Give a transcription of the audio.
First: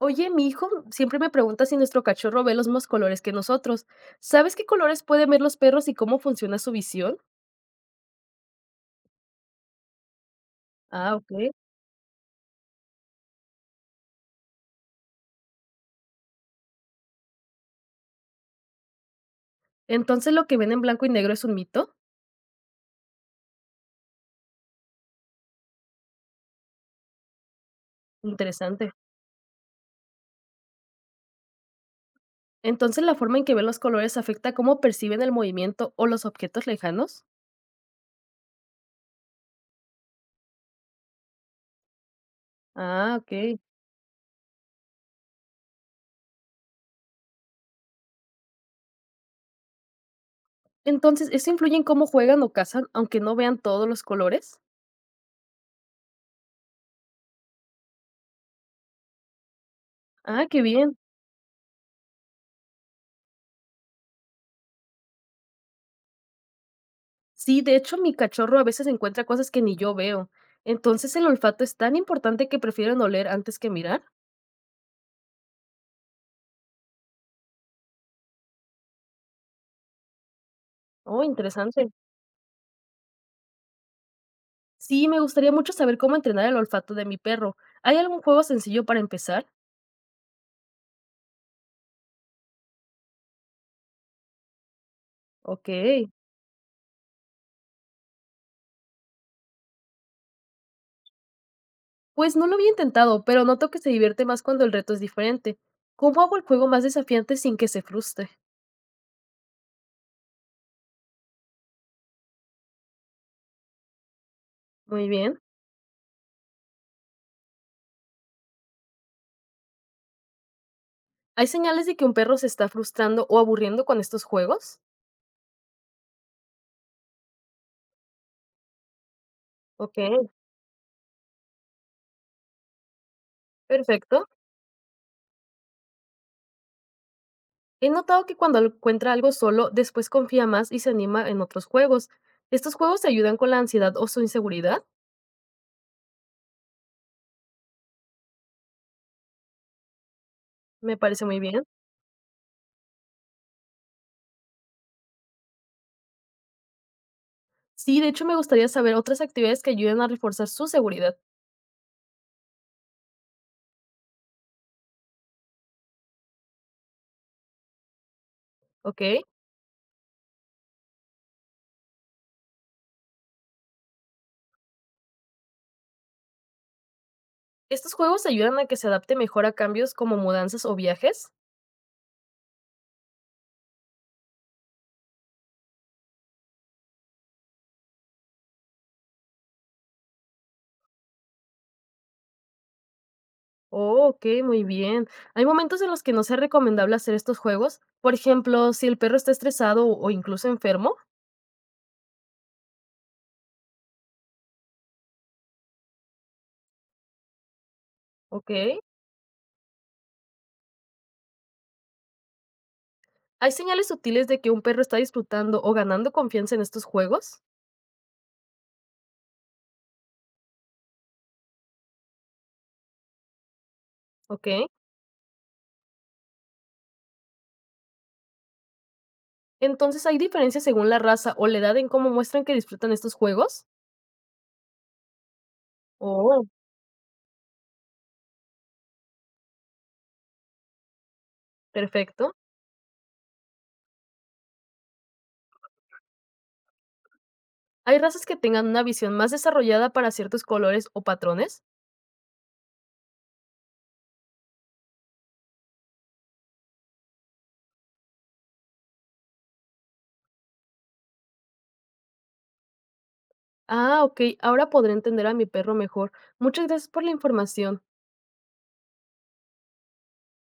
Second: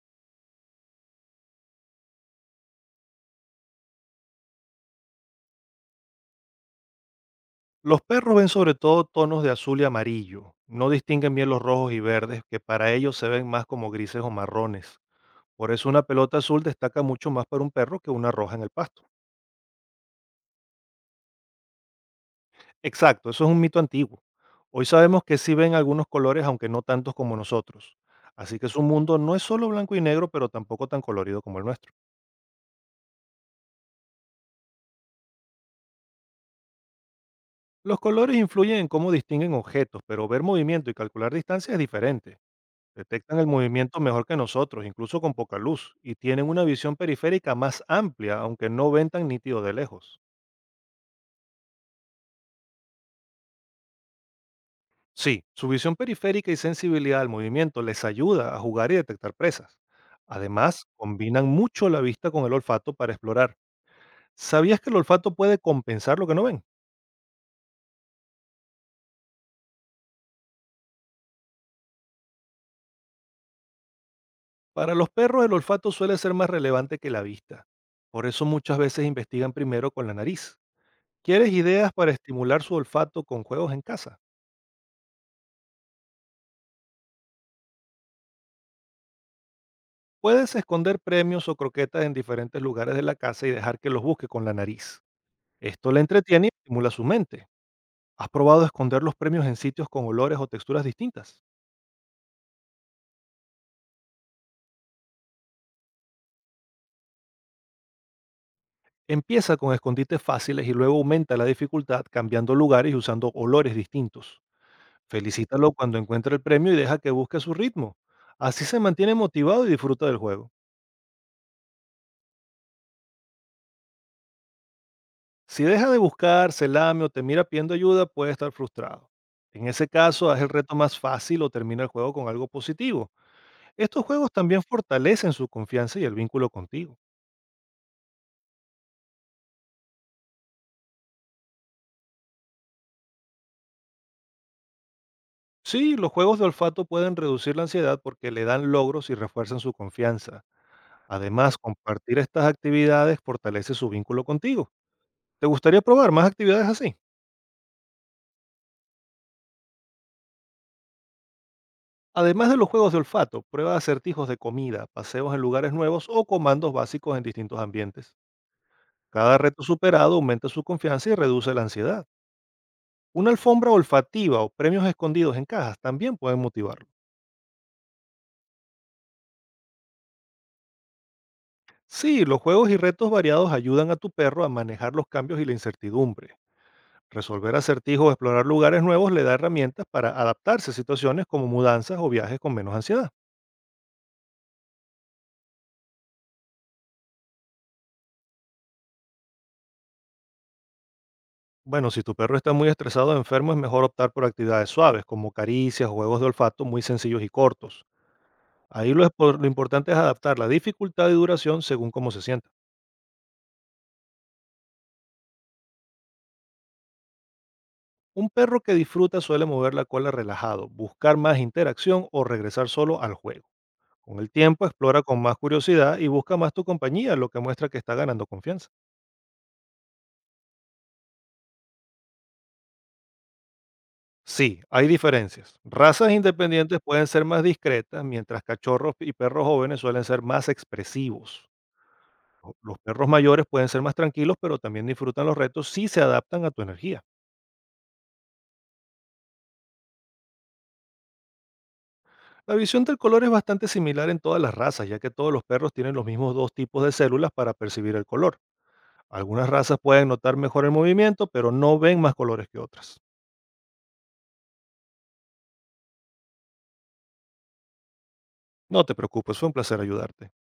Oye, mi hijo siempre me pregunta si nuestro cachorro ve los mismos colores que nosotros. ¿Sabes qué colores pueden ver los perros y cómo funciona su visión? Los perros ven sobre todo tonos de azul y amarillo. No Ah, ok. distinguen bien los rojos y verdes, que para ellos se ven más como grises o marrones. Por eso una pelota azul destaca mucho más para un perro que una roja en el pasto. Entonces lo que ven en blanco y negro es un mito. Exacto, eso es un mito antiguo. Hoy sabemos que sí ven algunos colores, aunque no tantos como nosotros. Así que su Interesante. mundo no es solo blanco y negro, pero tampoco tan colorido como el nuestro. Entonces la forma en que ven los colores afecta cómo perciben el movimiento o los objetos lejanos. Los colores influyen en cómo distinguen objetos, pero ver movimiento y calcular distancia es diferente. Ah, Detectan el ok. movimiento mejor que nosotros, incluso con poca luz, y tienen una visión periférica más amplia, aunque no ven tan nítido de lejos. Entonces, ¿eso influye en cómo juegan o cazan, aunque no vean todos los colores? Sí, su visión periférica y sensibilidad al movimiento les ayuda a jugar y detectar presas. Ah, qué Además, bien. combinan mucho la vista con el olfato para explorar. ¿Sabías que el olfato puede compensar lo que no ven? Sí, de hecho, mi cachorro a veces encuentra cosas que ni yo veo. Entonces, ¿el olfato es tan importante que prefieren oler antes que mirar? Para los perros el olfato suele ser más relevante que la vista. Por eso muchas veces investigan primero con la nariz. Oh, ¿Quieres interesante. ideas para estimular su olfato con juegos en casa? Sí, me gustaría mucho saber cómo entrenar el olfato de mi perro. ¿Hay algún juego sencillo para empezar? Puedes esconder premios o croquetas en diferentes lugares de la casa y dejar que los busque con la nariz. Ok. Esto le entretiene y estimula su mente. ¿Has probado esconder los premios en sitios con olores o texturas distintas? Pues no lo había intentado, pero noto que se divierte más cuando el reto es diferente. ¿Cómo hago el juego más desafiante sin que se frustre? Empieza con escondites fáciles y luego aumenta la dificultad cambiando lugares y usando olores distintos. Muy bien. Felicítalo cuando encuentre el premio y deja que busque a su ritmo. Así se mantiene motivado y disfruta del juego. ¿Hay señales de que un perro se está frustrando o aburriendo con estos juegos? Si deja de buscar, se lame o te mira pidiendo ayuda, puede estar frustrado. En ese Ok, caso, haz el reto más fácil o termina el juego con algo positivo. Estos perfecto. juegos también fortalecen su confianza y el vínculo contigo. He notado que cuando encuentra algo solo, después confía más y se anima en otros juegos. ¿Estos juegos te ayudan con la ansiedad o su inseguridad? Sí, los juegos de olfato pueden reducir la ansiedad porque le dan logros y refuerzan su confianza. Me parece muy Además, bien. compartir estas actividades fortalece su vínculo contigo. ¿Te gustaría probar más actividades así? Sí, de hecho, me gustaría saber otras actividades que ayuden a reforzar su seguridad, Además de los juegos de olfato, prueba acertijos de comida, paseos en lugares nuevos o comandos básicos en distintos ambientes. ¿ok? Cada reto superado aumenta su confianza y reduce la ansiedad. Una alfombra olfativa o premios escondidos en cajas también pueden motivarlo. ¿Estos juegos ayudan a que se adapte mejor a cambios como mudanzas o viajes? Sí, los juegos y retos variados ayudan a tu perro a manejar los cambios y la incertidumbre. Resolver acertijos o explorar lugares nuevos le da herramientas para adaptarse a situaciones como mudanzas o viajes con menos ansiedad. Oh, ok, muy bien. Hay momentos en los que no sea recomendable hacer estos juegos. Por ejemplo, si el perro está estresado o incluso enfermo, Bueno, si tu perro está muy estresado o enfermo, es mejor optar por actividades suaves, como caricias o juegos de olfato muy sencillos y cortos. ¿ok? Lo importante es adaptar la dificultad y duración según cómo se sienta. ¿Hay señales sutiles de que un perro está disfrutando o ganando confianza en estos juegos? Un perro que disfruta suele mover la cola relajado, buscar más interacción o regresar solo al juego. Con el ¿Ok? tiempo explora con más curiosidad y busca más tu compañía, lo que muestra que está ganando confianza. Entonces, ¿hay diferencias según la raza o la edad en cómo muestran que disfrutan estos juegos? Sí, hay diferencias. Razas Oh, independientes pueden ser más discretas, mientras cachorros y perros jóvenes suelen ser más expresivos. perfecto. Los perros mayores pueden ser más tranquilos, pero también disfrutan los retos si se adaptan a tu energía. ¿Hay razas que tengan una visión más desarrollada para ciertos colores o patrones? La visión del color es bastante similar en todas las razas, ya que todos los perros tienen los mismos dos tipos de células para percibir el color. Algunas razas pueden notar mejor el movimiento, pero no ven más colores que otras. Ah, ok, ahora podré entender a mi perro mejor. Muchas gracias por la información. No te preocupes, fue un placer ayudarte.